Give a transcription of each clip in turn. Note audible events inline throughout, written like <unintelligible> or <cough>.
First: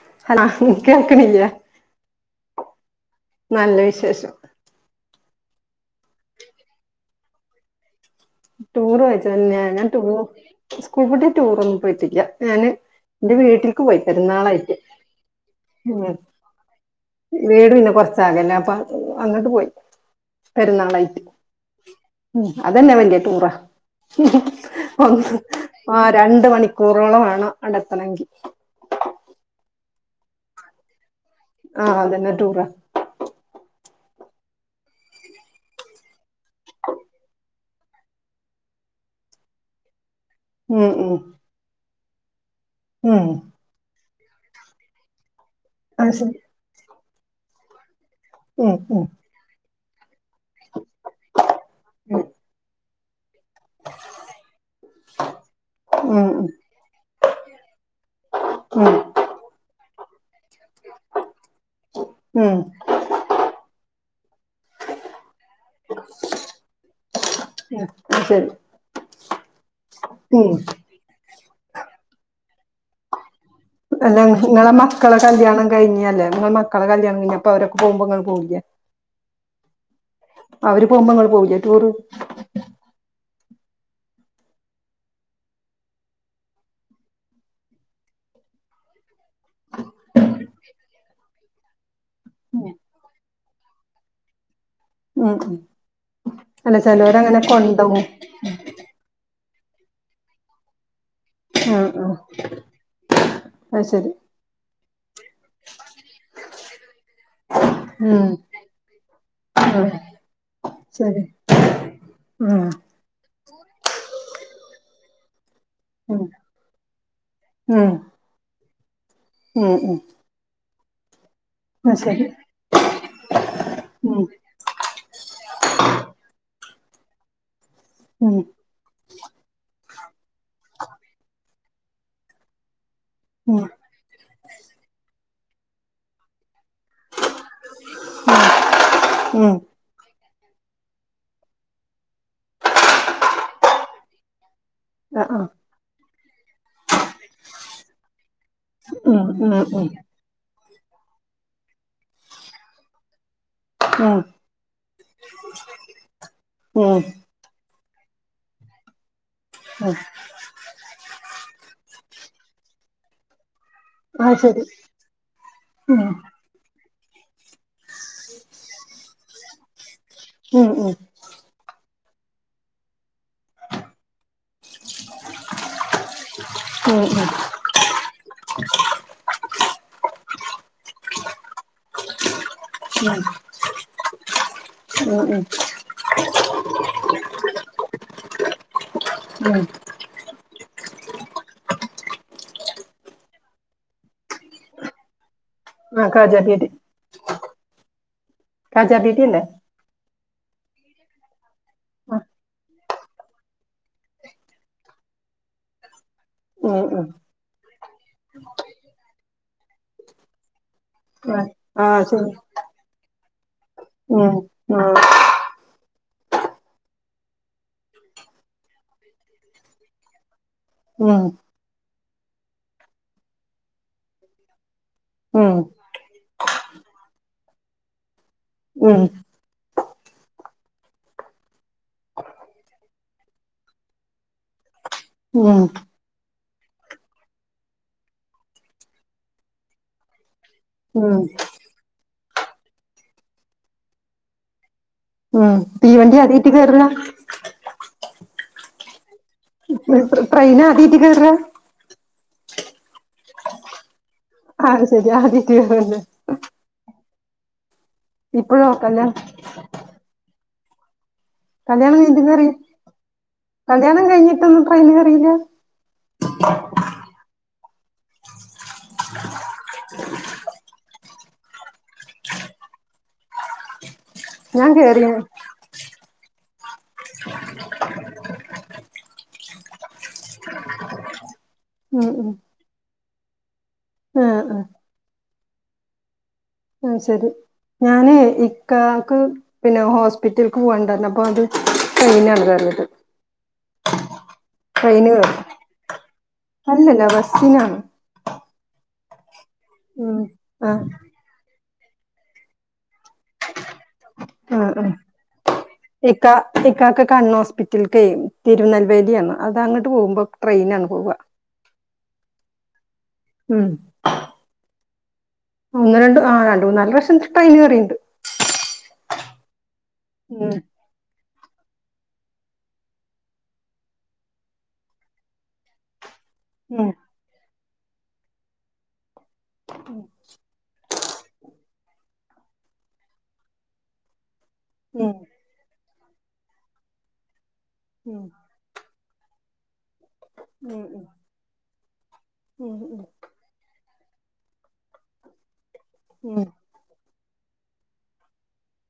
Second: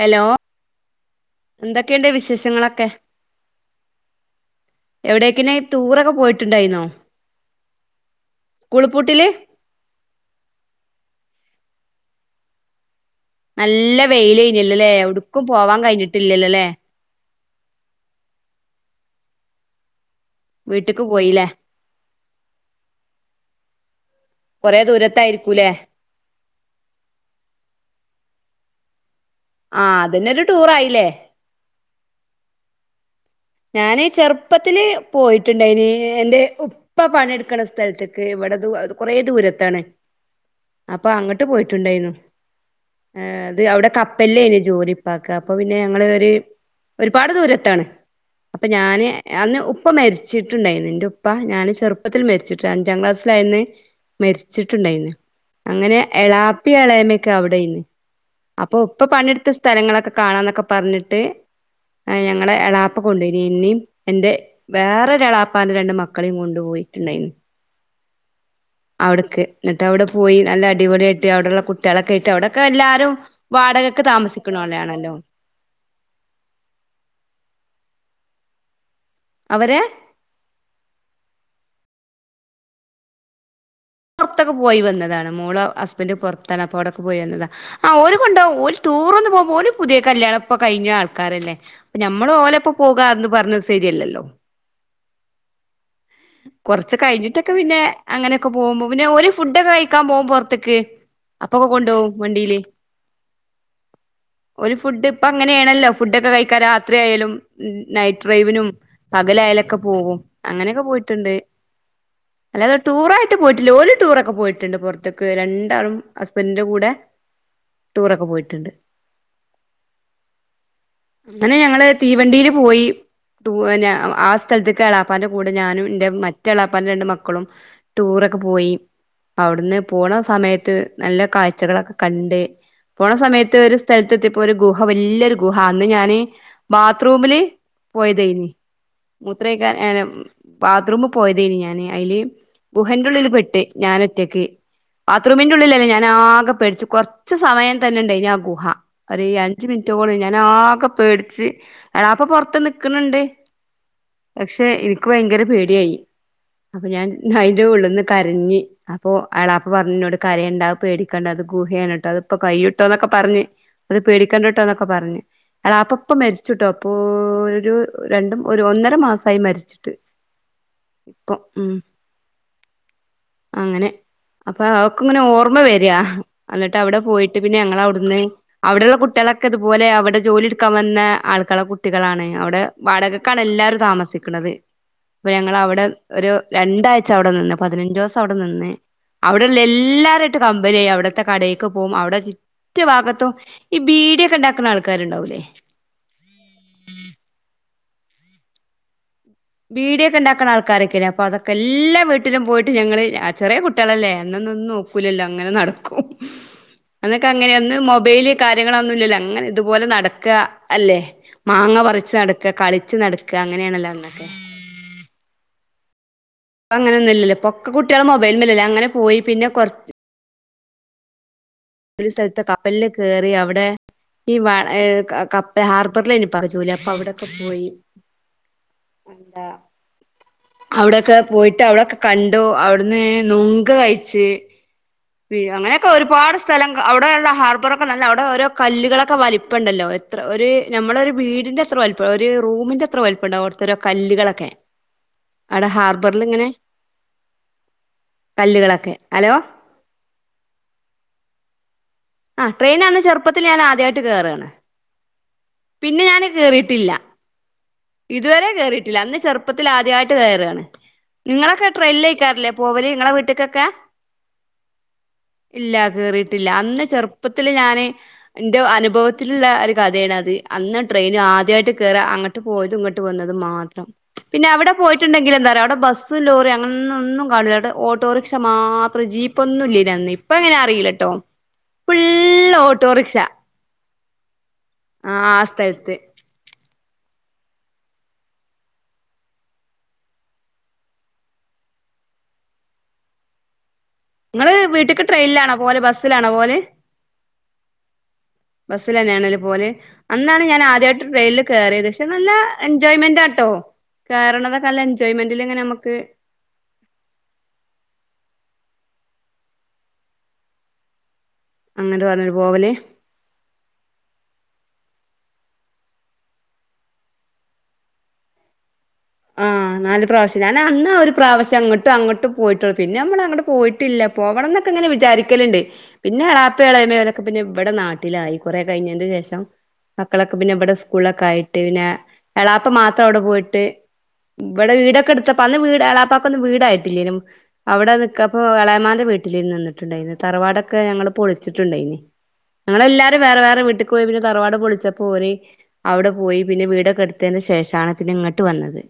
Hello എന്തൊക്കെണ്ട് വിശേഷങ്ങളൊക്കെ നല്ല വിശേഷം എവിടേക്കിനെ ടൂറൊക്കെ പോയിട്ടുണ്ടായിന്നോ സ്കൂൾ ടൂർ പൂട്ടില് പോയൊച്ച ഞാ ഞാൻ ടൂ സ്കൂ കുട്ടി ടൂർ ഒന്നും പോയിട്ടില്ല ഞാന് എന്റെ വീട്ടിലേക്ക് പോയി നല്ല വെയിലേയ്നി പെരുന്നാളായിട്ട് അല്ലോല്ലേ എവിടുക്കും പോവാൻ ഉം. കഴിഞ്ഞിട്ടില്ലല്ലോ ല്ലേ വീട് പിന്നെ കൊറച്ചകല അപ്പ അങ്ങട്ട് പോയി വീട്ടക്ക് പെരുന്നാളായിറ്റ് പോയില്ലേ ഉം അതെന്നെ വല്യ ടൂറ കൊറേ ഒന്ന് ദൂരത്തായിരിക്കൂല്ലേ ആഹ് രണ്ട് മണിക്കൂറോളം വേണം അടെത്തണങ്കി ആഹ് അതന്നരു ടൂറായില്ലേ ആഹ് അതന്നെ റ്റൂറ. ഞാന് ചെറുപ്പത്തില് പോയിട്ട്ണ്ടായിനി എന്റെ ഉപ്പ പണിട്ക്കണ സ്ഥലത്ത് ഇവിടെ ദു കൊറ ദൂരത്താണ് ഉം അപ്പൊ ഉം അങ്ങട്ട് പോയിട്ടുണ്ടെയ്ന്നു ഉം ഏഹ് അത് അവിടെ കപ്പലേന് ജോലിപ്പാക്ക് അപ്പൊ പിന്നെ ഞങ്ങള് അത് ഒര് ശരി ഒരുപാട് ദൂരത്താണ്. അപ്പൊ ഉം ഉം ഞാന് അന്ന് ഉപ്പ മരിച്ചിട്ടുണ്ടായിരുന്നു ഇന്റുപ്പ ഞാന് ചെറുപ്പത്തിൽ ഉം മരിച്ചിട്ട അഞ്ചാം ക്ലാസ് ലെയിന്ന് മരിച്ച്ട്ട്ടായിന്ന് അങ്ങനെ ഉം എളാപ്പി എളേമ്മേക്കെ അവിടെയ്ന്ന് അപ്പൊ ഉം ഉപ്പ പണിട്ത്തെ സ്ഥലങ്ങളൊക്കെ കാണാന്നൊക്കെ പറഞ്ഞിട്ട് ആഹ് ഞങ്ങളെ ഉം എളാ പ്പ കൊണ്ടെയ്നി ഇന്നിം എന്റെ വേറെരു എളാപ്പാന്റെ രണ്ട് മക്കളെയും കൊണ്ടു പോയിട്ട്ണ്ടെയിനി ഉം എന്നാ ശരി അവിടക്ക് ന്നിട്ട് അവിടെ പോയി ഉം നല്ല അടിപൊളിയായിട്ട് അവിടെള്ളെ കുട്യാളൊക്കെയിറ്റ് അവിടൊക്കെ എല്ലാരും വാടകക്ക് അല്ല ഇങ്ങളെ താമസിക്കണോലാണല്ലോ മക്കളെ കല്യാണം കഴിഞ്ഞ്യല്ലേ ഇങ്ങളെ മക്കളെ കല്യാണം കഴിഞ്ഞപ്പോ അവരൊക്കെ പോകുമ്പോ ഇങ്ങൾ പോവില്ല്യെ അവരെ അവര് പോവുമ്പോ ഇങ്ങള് പോവുല്ല്യേ ടൂറ് പൊറ്ത്തൊക്കെ പോയി വന്നതാണ് മോള ഹസ്ബഡ് പൊറ്ത്താണ് അപ്പോ അവിടൊക്കെ പോയി വന്നത ആഹ് ഒര് കൊണ്ടോവും ഒര് ടൂറൊന്നും പോവുമ്പോ ഓല് പുതിയ കല്യാണംപ്പൊ കഴിഞ്ഞ ആൾക്കാരല്ലേ അപ്പ നമ്മളു ഓലെപ്പോ പോകാന്ന് പറഞ്ഞത് സെരിയല്ലല്ലോ ഉം ഉം അല്ല കൊറച്ച് ചിലവരങ്ങനെ കഴിഞ്ഞിട്ടൊക്കെ പിന്നെ കൊണ്ടോവും അങ്ങനെയൊക്കെ പോവുമ്പോ പിന്നെ ഒര് ഫുഡ്ക്കെ കഴി ക്കാൻ പോവും പോർത്ത്ക്ക് അപ്പൊക്കെ ഉം കൊണ്ടോവും ഉം വണ്ടിയില് അത് ശരി ഒര് ഫുഡ് ഇപ്പൊ അങ്ങനെണല്ലോ ഫുഡൊക്കെ കഴിക്കാൻ രാത്രിയായലും നൈറ്റ് ഉം ഡ്രൈവിനും പകലായലൊക്കെ ഉം പോവും അങ്ങനെയൊക്കെ പോയി ശരി ട്ട്ണ്ട് ഉം അല്ലാതെ ടൂറായിട്ട് പോയിട്ടില്ല ഓല് ടൂറൊക്കെ പോയിട്ട്ണ്ട് പൊറ ത്ത്ക്ക് രണ്ടാളും ഉം ഹസ്ബൻഡിന്റെ കൂടെ ഉം ടൂറൊക്കെ പോയിട്ട്ണ്ട് ഉം ഉം അങ്ങനെ ഞങ്ങള് അത് ശരി തീവണ്ടിയില് പോയി ടൂ അനെ ഉം ആ സ്ഥല്ത്ത്ക്ക് എളാപ്പാന്റെ കൂടെ ഞാനും ഇന്റെ മറ്റെളാപ്പാന്റെ രണ്ട് മക്കളും ടൂറൊക്കെ ഉം ഉം പോയി അവ്ട്ന്ന് പോണ സമയത്ത് നല്ല കാഴ്ചകളൊക്കെ കണ്ട് പോണ സമയത്ത് ഒരു സ് സ്ഥലത്തെത്തിയപ്പോ ഒരു ഗുഹ വല്യൊരു ഗുഹ അന്ന് ഞാന് ബാത്ത്റൂംല് പോയതെയ്നി ഉം മൂത്രയിക്കാൻ എന ബാത്റൂമ് പോയതേന് ഞാന് അയ്ല് ബുഹന്റെ ഉള്ളില് പെട്ട് ഞാനൊറ്റക്ക്. ആ ആ ബാത്റൂമിന്റെ ഉള്ളിലല്ലേ ഞാൻ ആകെ പേടിച്ച് കൊറ കുറച്ച് സമയം തന്നെ ഉണ്ടയിന് ആ ഗുഹ ഉം ഒരു ഉം അഞ്ചു ഉം മിനിറ്റോളം ഞാൻ ആകെ പേടി ച്ച് എളാപ്പ പുറത്ത് നിക്കണണ്ട് ഉം ഉം പക്ഷെ എനിക്ക് ഭയങ്കര പേടിയായി അപ്പൊ ഉം ഞാൻ അതിന്റെ ഉള്ളിൽന്ന് കരഞ്ഞ് അപ്പൊ എളപ്പ പറഞ്ഞ് എന്നോട് കരയണ്ട പേടിക്കേണ്ട അത് ഗുഹയാണട്ടോ അതി ഇപ്പോ കൈയുട്ടോന്നൊക്കെ പറഞ് അത് പേടിക്കണ്ടാ ട്ടോ എന്നൊക്കെ പറഞ് ഇളപ്പ ഉം ഇപ്പം മരിച്ചിട്ടോ അപ്പൊ ഒരു രണ്ട് ഒരു ഒന്നര മാസായി മരിച്ചിട്ട് ഉം ഉം ഇപ്പം ഉം അങ്ങനെ അപ്പൊ അവക്ക് ഇങ്ങനെ ഓർമ്മ വരിയ്യാ അന്നിട്ട് അവിടെ ഉം ഉം പോയിട്ട് പിന്നെ ഞങ്ങള് അവിടുന്ന് അവിടെള്ള കുട്ടികളൊക്കെ ഇതുപോലെ അവിടെ ജോലി എടുക്കാൻ വന്ന ആൾക്കള കുട്ടികളാണ് അവിടെ വാടകക്കാണ് എല്ലാരും താമസിക്കണത് ഉം അപ്പൊ ഞങ്ങള് അവിടെ ഒരു രണ്ടാഴ്ച അവിടെ നിന്ന് പതിനഞ്ച് ദിവസം അവിടെ നിന്ന് അവിടെള്ള ഉം ഉം എല്ലാരും ആയിട്ട് കമ്പനിയായി അവിടത്തെ കടേക്ക് പോകും അവിടെ റ്റ ഭാഗത്തും ഈ ബീഡിയൊക്കെ ഉണ്ടാക്കുന്ന ആൾക്കാരുണ്ടാവൂല്ലേ ആ കാജാബീഡി കാജാ ബീഡി അല്ലേ ബീഡിയോക്കെ ഉണ്ടാക്കുന്ന ആൾക്കാരൊക്കെ അപ്പൊ അതൊക്കെ എല്ലാ ആ വീട്ടിലും പോയിട്ട് ഞങ്ങള് ചെറിയ കുട്ടികളല്ലേ അന്നൊന്നും ഒന്നും നോ കൂലല്ലോ അങ്ങനെ നടക്കും ഉം ഉം അന്നൊക്കെ അങ്ങനെയന്ന് മൊബൈല് കാര്യങ്ങളൊന്നും ഇല്ലല്ലോ അങ്ങനെ ഇതുപോലെ നടക്കുക അല്ലേ. ഉം മാങ്ങ ആഹ് പറിച്ച് ശരി നടക്കുക കളിച്ച് നടക്കുക അങ്ങനെയാണല്ലോ. അന്നൊക്കെ ഉം ആ ഇപ്പ അങ്ങനെ ഒന്നുമില്ലല്ലോ ഇപ്പ ഒക്ക കുട്ടികള് മൊബൈലിമേലല്ലേ അങ്ങനെ പോയി പിന്നെ കൊറച്ച് ഉവ്വ ഒരു സ്ഥലത്ത് കപ്പലിൽ കേറി അവിടെ ഈ വ ഉം കപ്പല് ഹാർ ഖത്തറിലേനി ഉപ്പാക്ക് ജോലി അപ്പൊ അവിടെക്കെ പോയി ഉം ഡാ അവിടെയൊക്കെ പോയിട്ട് അവിടെയൊക്കെ കണ്ടു അവിടുന്ന് നുങ്ക് കഴിച്ച് ഉം അങ്ങനെയൊക്കെ ഒരു ഒരു പാട് സ്ഥലം അവിടെയുള്ള ഹാർബറൊക്കെ നല്ല അവിടെ ഓരോ കല്ലുകളൊക്കെ വലിപ്പണ്ടല്ലോ എത്ര ഒരു നമ്മള ഒരു ഉം വീടിന്റെ അത്ര വലുപ്പം ഒരു റൂമിന്റെ അത്ര വലുപ്പം ഉണ്ടാവും അവിടുത്ത ഒരോ കല്ലുകളൊക്കെ ഉം അവിടെ തീവണ്ടി ഹാർബറിൽ ഇങ്ങനെ ആദ്യട്ട് കേറാ കല്ലുകളൊക്കെ ഹലോ ട്രെയിൻ ആദ്യാട്ട് കേറാ ആഹ് ട്രെയിൻ അന്ന് ചെറുപ്പത്തിൽ ഞാൻ ആദ്യായിട്ട് ട്ട് കേറാണ് അത് ശരി ആദ്യായിട്ട് കേറല്ലേ പിന്നെ ഞാന് കേറീട്ടില്ല ഇതുവരെ ഇപ്പഴോ കേറിയിട്ടില്ല കല്യാണം അന്ന് ചെറുപ്പത്തിൽ ആദ്യായിട്ട് കയറാണ് ഇങ്ങളൊക്കെ കല്യാണം ട്രെയിൽ കഴിഞ്ഞിട്ട് കേറി ആയിക്കാരൂല്ലേ പോവല് ഇങ്ങളെ വീട്ട്ക്കൊക്കെ കല്യാണം കഴിഞ്ഞിട്ടൊന്നും ട്രെയിനില് കേറിയില്ല ഇല്ല കേറിയിട്ടില്ല അന്ന് ചെറുപ്പത്തില് ഞാന് എന്റെ അനുഭവത്തിലുള്ള ഒരു കഥയാണത് അന്ന് ട്രെയിന് ആദ്യയിട്ട് കേറാ അങ്ങട്ട് പോയതും ഇങ്ങട്ട് വന്നതും മാത്രം പിന്നെ ഞാൻ അവിടെ കേറിണ് പോയിട്ട്ണ്ടെങ്കില് എന്താറിയോ അവിടെ ബസ് ബസ്സും ലോറിയും അങ്ങനെയൊന്നും ഒന്നും കാണൂല്ലാട്ടാ ഓട്ടോറിക്ഷ മാത്രം ജീപ്പ് ഇപ്പം ഒന്നും ഇല്ലേനി അന്ന് ഇപ്പ എങ്ങനാന്ന് അറിയില്ലട്ടോ ഉം ഉം ഫുള്ള് ഓട്ടോറിക്ഷ ആഹ് ആഹ് ആഹ് ആ സ്ഥലത്ത് ഉം ശരി ഞാന് ഇക്കാക്ക് പിന്നെ ഹോസ്പിറ്റല്ക്ക് പോവണ്ട വന്നപ്പോ അത് <unintelligible> ഇങ്ങള് വീട്ട്ക്ക് ട്രെയിന് കേറി ട്രെയിനിലാണോ പോവല് ബസ്സിലാണോ പോവല് അല്ലല്ല ബസ്സിനാണ് ബസ്സിലെന്നെയാണ്ലേ പോവല് ഉം അന്നാണ് ഞാൻ ആഹ് ആദ്യായിട്ട് ട്രെയിനില് കേറിയത് പക്ഷെ നല്ല എൻജോയ്മെന്റാട്ടോ കേറണതൊക്കെ നല്ല എൻജോയ്മെന്റിൽ ഇങ്ങനെ നമ്മക്ക് ഇക്കാ ഇക്കാക്ക് കണ്ണ് ഹോസ്പിറ്റലിക്കെ തിരുനെൽവേലിയാന്ന് അതാ അങ്ങട്ട് പോകുമ്പോ ട്രെയിനിലാണ് പോവാ അങ്ങട് വന്നിട്ട് പോവല് ഉം ഒന്ന് രണ്ട് ആഹ് രണ്ട് മൂന്നാല് പ്രാശം ട്രെയിൻ കേറീണ്ട് ആഹ് നാല് പ്രാശ്യം ഉം ഞാന് അന്ന് ഒരു പ്രാവശ്യം അങ്ങട്ടും അങ്ങോട്ടും പോയിട്ടുള്ളു പിന്നെ നമ്മളങ്ങട്ട് പോയിട്ടില്ല പോവണന്നൊക്കെ ഇങ്ങനെ വിചാരിക്കല്ണ്ട് പിന്നെ എളാപ് പ്പേം ഉം എളേമ്മെക്കെ ഓലക്കെ പിന്നെ ഇവിടെ നാട്ടിലായി കുറെ കഴിഞ്ഞൻ്റെ ശേഷം മക്കളൊക്കെ പിന്നെ ഇവിടെ ഉസ് സ്കൂളൊക്കെ ആയിട്ട് പിന്നെ എളാപ്പ മാത്രം അവിടെ പോയിട്ട് ഇവിടെ വീടൊക്കെ ഉം എടുത്തപ്പ അന്ന് വീട് എളാപ്പാക്കൊന്നും വീടായിട്ടില്ലേനും അവിടെ ഉം നിക്കപ്പോ എളാമ്മേന്റെ വീട്ടിലേനി നിന്നിട്ടുണ്ടായിനെ തറവാടൊക്കെ ഉം ഞങ്ങള് ഉം പൊളിച്ചിട്ടുണ്ടായിനി ഉം ഞങ്ങളെല്ലാരും വേറെ വേറെ വീട്ട്ക്ക് പോയി പിന്നെ തറവാട് പൊളിച്ചപ്പോ ഓര് അവിടെ പോയി ഉം പിന്നെ വീടൊക്കെ എടുത്ത് ത്തേൻ്റെ ശേഷാണ് പിന്നെ ഇങ്ങട്ട് വന്നത്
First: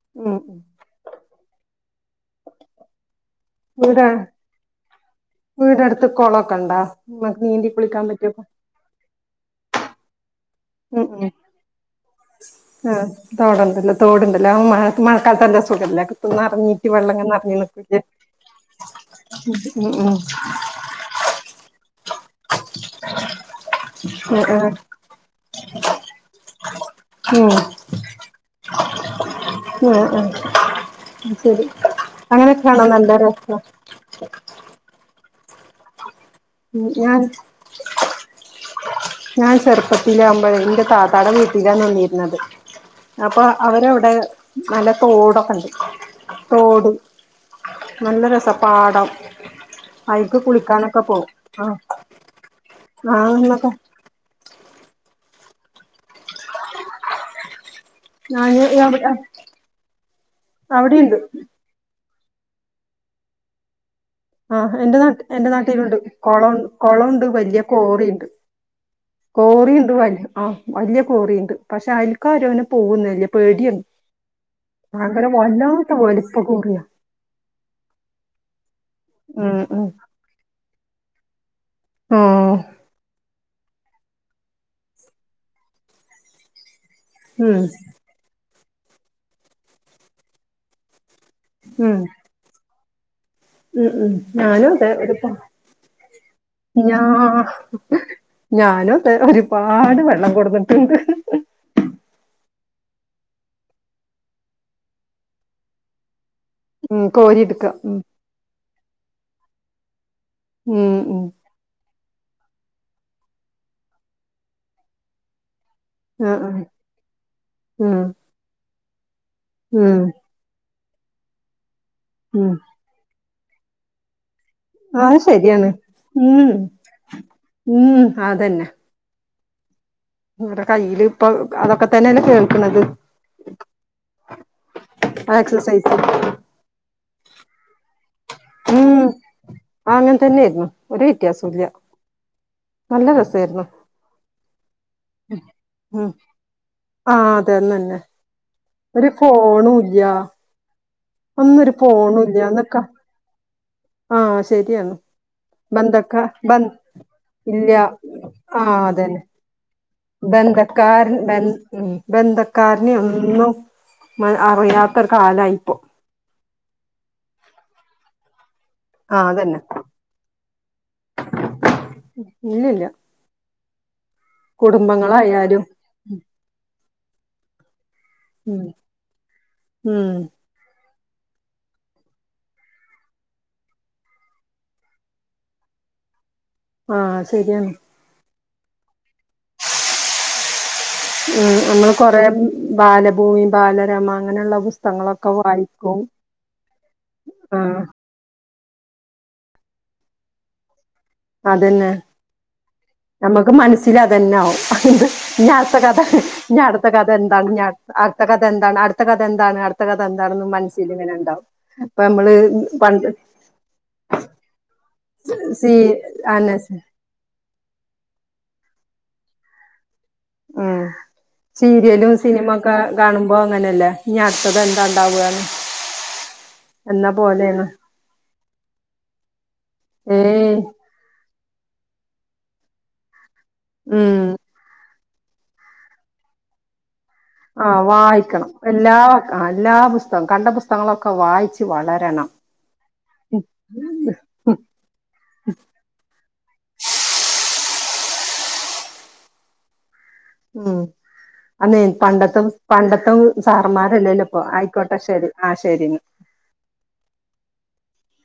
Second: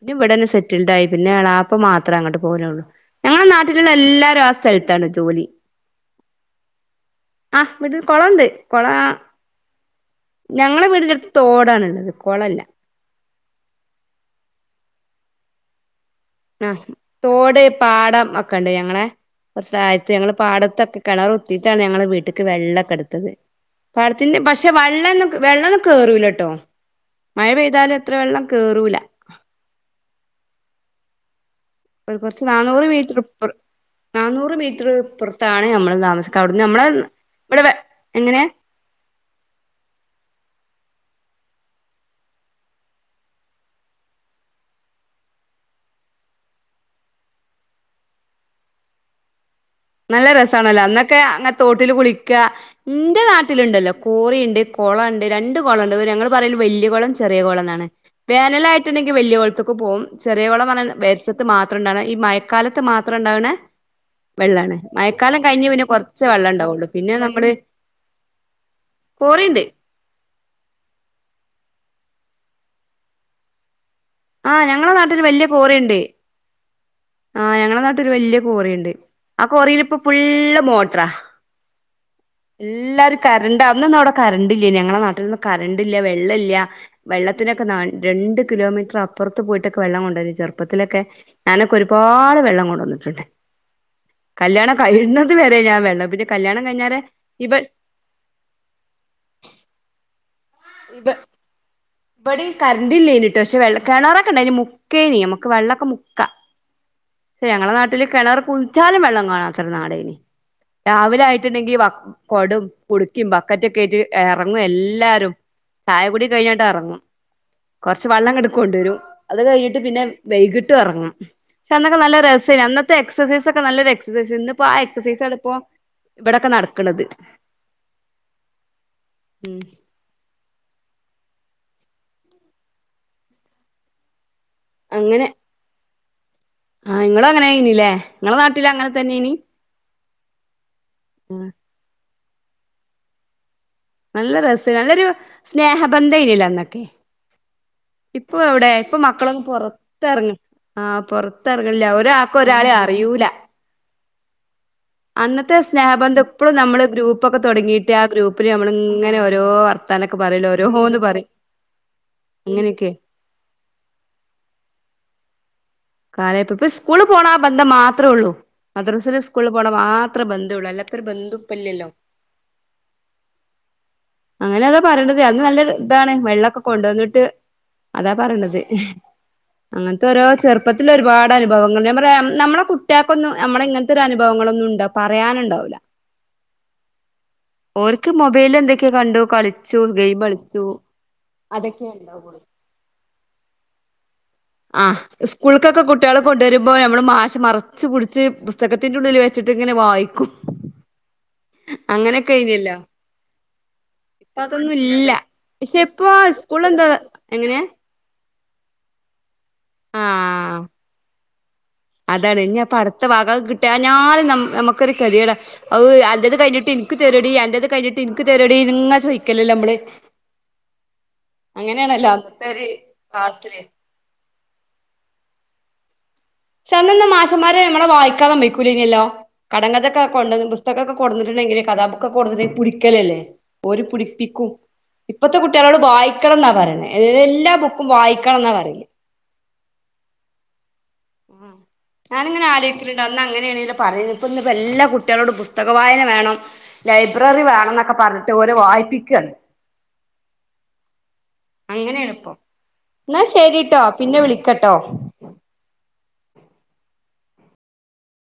പിന്ന ഉം ഇവിടെന്നെ ഉം സെറ്റിൽഡായി പിന്നെ എളാപ്പ മാത്രേ അങ്ങട്ട് പോവലുള്ളൂ ഞങ്ങളെ നാട്ടിലുള്ള വീട എല്ലാരും ആ സ് സ്ഥലത്താണ് ജോലി വീടടുത്ത് കൊളൊക്കെണ്ടാ മ്മക്ക് നീന്തി ആഹ് വീട്ടിൽ കുളിക്കാൻ പറ്റിയപ്പോ കൊളണ്ട് കൊള ഞങ്ങളെ ഉം വീടിന്റെ ഉം അടുത്ത് തോടാണ് ഇള്ളത് കൊളല്ല ആഹ് തോട്ണ്ടല്ലോ തോട് ഇണ്ടല്ലോ അപ്പം മഴ മഴക്കാലത്ത് നല്ല സുഖല്ലേ ആഹ് നിറഞ്ഞിട്ട് വെള്ളങ്ങനെ നിറഞ്ഞ് തോട് നിക്കൂലേ പാടം ഒക്കെ ഇണ്ട് ഞങ്ങളെ കൊറച്ച് ഉം താഴത്ത് ഉം ഞങ്ങള് പാടത്തൊക്കെ കെണറ് കുത്തിയിട്ടാണ് ഞങ്ങളെ വീട്ട്ക്ക് ക്ക് വെള്ളക്കെ എടുത്തത് പാടത്തിന്റെ ആഹ് പക്ഷെ ആഹ് വെള്ളൊന്നും വെള്ളൊന്നും കേറൂലാട്ടോ മഴ ഉം പെയ്താലും എത്ര വെള്ളം കേറൂലാ ആഹ് ആഹ് അത് ശരി ഒരു കുറച്ച് അങ്ങനെയൊക്കെയാണോ നാന്നൂറ് നല്ലൊര മീറ്റർ <unintelligible> നാന്നൂറ് മീറ്റർ ഇപ്പറത്താണ് നമ്മള് താമസിക്കാ അവിടുന്ന് ഉം നമ്മളെ ഞാൻ ഇബടെ എങ്ങനെ? ഞാൻ ചെറുപ്പത്തിലാവുമ്പഴെ ഇന്റെ താത്താടെ വീട്ടിലാ നിന്നിരുന്നത് അപ്പൊ അവരവിടെ നല്ല തോടൊക്കെ ഇണ്ട് തോടും നല്ല രസാ പാടം നല്ല അയിക്ക് രസാണല്ലോ കുളിക്കാനൊക്കെ അന്നൊക്കെ പോവും അങ്ങൻത് ആഹ് തോട്ടിൽ കുളിക്ക എന്റെ ആഹ് എന്നൊക്കെ നാട്ടിലുണ്ടല്ലോ കോറിയുണ്ട് കുളം ഉണ്ട് രണ്ട് കൊളണ്ട് അത് ഞങ്ങ പറയല് വലിയ കുളം ചെറിയ കുളം എന്നാണ് ഞാന് അവിടെ വേനലായിട്ടുണ്ടെങ്കിൽ വലിയ കുളത്തേക്ക് പോവും ചെറിയ കുള ന്ന്‌ പറഞ്ഞ അവിടെയുണ്ട് വര്ഷത് മാത്രം മാത്രംണ്ടാണ് ഈ മഴക്കാലത്ത് മാത്രം ഉണ്ടാവണ വെള്ളാണ് ആഹ് എന്റെ നാട്ട മഴക്കാലം എന്റെ കഴിഞ്ഞ് പിന്നെ നാട്ടിലുണ്ട് കുറച്ചേ കുള വെള്ളം ഉണ്ടാവുള്ളൂ പിന്നെ കുളംണ്ട് നമ്മള് വലിയ കോറിയുണ്ട് കോറിയുണ്ട് വല്ല് ആഹ് വലിയ കോറിയുണ്ട് പക്ഷെ അയൽക്കാരങ്ങനെ പോകുന്നില്ല പേടിയാണ് ആഹ് ഞങ്ങളെ ഭയങ്കര നാട്ടില് വല്യ വല്ലാത്ത കോറിയുണ്ട് വലിപ്പ കോറിയ ആഹ് ഞങ്ങളെ നാട്ടിരു വലിയ കോറിയുണ്ട് ആ ഉം, ഉം. കോറിയിലിപ്പോ ഫുള്ള് മോട്ടറാ ഓ എല്ലാരും കറണ്ടാ അന്നൊന്നും അവിടെ കറണ്ട്ല്ല ഞങ്ങളെ നാട്ടിലൊന്നും കറണ്ട് ഇല്ല വെള്ള ഇല്ല ഉം, വെള്ളത്തിനൊക്കെ ന രണ്ട് കിലോമീറ്റർ അപ്പുറത്ത് പോയിട്ടൊക്കെ വെള്ളം കൊണ്ടുവരും ചെറുപ്പത്തിലൊക്കെ ഞാനൊക്കെ ഉം, ഒരുപാട് വെള്ളം കൊണ്ടുവന്നിട്ടുണ്ട് ഉം. ഞാനും കല്യാണം അതെ കഴിയുന്നത് ഒരുപാട് വരെ ഞാൻ വെള്ളം പിന്നെ കല്യാണം കഴിഞ്ഞല് ഞാ ഇവ ഞാനും അതെ ഒരുപാട് വെള്ളം കൊടുന്നു ഇവ ഇവിടെ കറന്റല്ലെനിട്ട് പക്ഷെ വെള്ള കിണറൊക്കെ ഉണ്ടയിന് മുക്കേനി നമുക്ക് വെള്ളക്കെ മുക്കാം ഉം, ക്ഷെ കോരിയെടുക്ക ഞങ്ങളെ ഉം, നാട്ടില് കിണർ കുഴിച്ചാലും വെള്ളം കാണാത്തൊരു നാടായ്ന് ഉം, രാവിലെ ഉം. ആയി ട്ടുണ്ടെങ്കി ബ കൊടോം കുടുക്കേം ബക്കറ്റൊക്കെ ആയ്ട്ട് ഇറങ്ങും എല്ലാരും ചായ കുടി ആ, ആ. കഴിഞ്ഞിട്ട് ഇറങ്ങും ഉം, കൊറച്ച് വെള്ളം ഇങ്ങട് കൊണ്ടരും അത് കഴിഞ്ഞിട്ട് ഉം, പിന്നെ വൈകിട്ടും എറങ്ങും പക്ഷെ അന്നൊക്കെ നല്ല രസ ഉം. അന്നത്തെ എക്സർസൈസൊക്കെ നല്ലൊരു എക്സർസൈസ് ഇന്ന് ഇപ്പൊ ആ എക്സർസൈസാണ് ഇപ്പോ ഇവിടൊക്കെ ഉം, നടക്കണത് ഉം, മം നിങ്ങടെ കയ്യില് ഇപ്പൊ അതൊക്കെ തന്നെയല്ലെ കേൾക്കണത് അങ്ങനെ ആ എക്സർസൈസ് ആഹ് നിങ്ങൾ അങ്ങനെ ആയ്നല്ലേ നിങ്ങളെ നാട്ടിൽ അങ്ങനെ ഉം തന്നെ ഇനി ആ അങ്ങനെ തന്നെയായിരുന്നു ഒരു വെത്യാസംല്ല നല്ല രസായിരുന്നു നല്ല രസം നല്ലൊരു ഉം. സ്നേഹബന്ധം ഇനല്ലൊ അന്നൊക്കെ ആ അതെന്ന ന്നെ ഇപ്പൊ എവിടെ ഇപ്പൊ മക്കളൊങ് പൊറത്ത് ഇറങ്ങ ആഹ് ഒന്നൊരു പുറത്ത്റങ്ങില്ല ഫോണും ഒരാൾക്ക്‌ ഇല്ല ഒരാളെ എന്നൊക്കെ അറിയൂല ആഹ് ശരിയെന്ന അന്നത്തെ സ്നേഹബന്ധം ഇപ്പളും നമ്മള് ഗ്രൂപ്പൊക്കെ ഇല്ല തുടങ്ങിയിട്ട് ആ ഗ്രൂപ്പില് നമ്മള് ആഹ് ഇങ്ങനെ അതന്നെ ഓരോ വർ തനക്ക് പറൂല്ലോ ഓരോന്ന് പറയും ഉ അങ്ങനെയൊക്കെ ബന്ധക്കാരനെ ഒന്നും അറിയാത്ത ഒരു കാലമായിപ്പോ കാലപ്പ ഇപ്പ സ്കൂള് പോകണ ആ ബന്ധം മാത്രമേ ഉള്ളൂ മദ്രസെല് ആഹ് സ്കൂളിൽ അതന്നെ പോണ മാത്രേ ബന്ധുവള്ളു അല്ലാത്തരു ബന്ധു ഇപ്പല്ലല്ലോ ഇല്ലില്ല അങ്ങനെ അതാ പറയേണ്ടത് അന്ന് കുടുംബങ്ങളായാലും നല്ലൊരു എന്താണ് വെള്ളമൊക്കെ കൊണ്ടുവന്നിട്ട് അതാ പറയണത് ഉം അങ്ങനത്തെ ഉം ഓരോ ചെറ് പ്പത്തില ഒരുപാട് അനുഭവങ്ങൾ ഞാൻ പറയാ നമ്മളെ കുട്ടികൾക്കൊന്നും നമ്മളെ ഇങ്ങനത്തൊരു അനുഭവങ്ങളൊന്നും ഉണ്ടോ പറയാനുണ്ടാവില്ല <inaudible> ആഹ് ശരിയാണ് ഓർക്ക് മൊബൈല് എന്തൊക്കെയാ കണ്ടു കളിച്ചു ഗെയിം കളിച്ചു ഉം അതൊക്കെ നമ്മൾ കൊറേ ഉണ്ടാവുള്ളൂ ബാലഭൂമി ബാലരമ അങ്ങനെയുള്ള ആഹ് പുസ്തകങ്ങളൊക്കെ സ്കൂൾക്കൊക്കെ വായിക്കും കുട്ടികളെ കൊണ്ടു വരുമ്പോൾ നമ്മള് മാശെ ആഹ് മറച്ച് പിടി ച്ച് പുസ്തകത്തിൻ്റെ ഉള്ളിൽ വെച്ചിട്ട് ഇങ്ങനെ വായിക്കും അങ്ങനെയൊക്കെ എയ്നിഅല്ലോ നമ്മുക്ക് മനസ്സൽ അതന്നെ ആവും ഇനി അടുത്ത പക്ഷെ കഥ ഇപ്പൊ ഞ് സ്കൂള് എന്താ അടുത്ത കഥ എന്താണ് എങ്ങനെ ഞ് അട്ത്ത അടുത്ത കഥ എന്താണ് അടുത്ത കഥ എന്താണ് അടുത്ത കഥ എന്താണ് ആഹ് മനസ്സിൽ ഇങ്ങനെ ഉണ്ടാവും നമ്മള് അതാണ് ഇനിഞ് പ്പം പണ്ട് അട്ത്തഭാഗം അത് കിട്ടാഞാലും നമുക്കൊരു കെതേടാ സീ അഊ അൻ്റെത് അന്നെ കഴിഞ്ഞിട്ട് സി- എനിക്ക് തെരൊടി അൻ്റെത് കഴിഞ്ഞിട്ട് ഇന്ക്ക് തെരൊടി ഇന്ന്ങ്ങനെ ചോദിക്കലല്ലേ നമ്മള് ഉം അങ്ങനെയാണല്ലോ സീരിയലും സിനിമ അന്നത്തെ ഒരു ഒക്കെ കാണുമ്പോ ക്ലാസ്സില് അങ്ങനെയല്ലേ ഇനി അടുത്തത് എന്താ ഇണ്ടാവാന്ന് <unintelligible> അന്നൊന്നും മാശന്മാര് നമ്മളെ വായിക്കാൻ സമ്മയ്ക്കൂല്ലേയ്നല്ലോ കടംങ്കതൊക്കെ കൊണ്ടന്ന് ഏയ് പുസ്തകമൊക്കെ കൊടന്നിട്ടുണ്ടെങ്കില് കഥാബുക്കൊക്കെ കൊടന്നിട്ടിണ്ടെൽ പിടിക്കലല്ലെ ഓര് ഉം പിടിപ്പിക്കും ഇപ്പത്തെ കുട്ടികളോട് വായിക്കണം എന്നാ പറയുന്നത് ആ വായിക്കണം എല്ലാ എല്ലാ പുസ്തകം കണ്ട പുസ്തകങ്ങളൊക്കെ വായിച്ച് വളരണം ന്നട്ട് അന്ന് അങ്ങനെയാണല്ലോ പറയ ഇപ്പം ഇന്ന് ഇപ്പോ എല്ലാ കുട്ട്യാളോടും പുസ്തക വായന വേണം ലൈബ്രറി വേണം എന്നൊക്കെ പറഞ്ഞിട്ട് ഓര് വായിപ്പിക്കാണ് ഉം അന്നീ അങ്ങനെയാണ് ഇപ്പൊ പണ്ടത്തെ പണ്ടത്തെ എന്നാ ശരിട്ടോ പിന്നെ സാറമാരല്ലലോ ഇപ്പൊ വിളിക്കട്ടോ ആയിക്കോട്ടെ ശരി ആഹ് ശെരിഞ്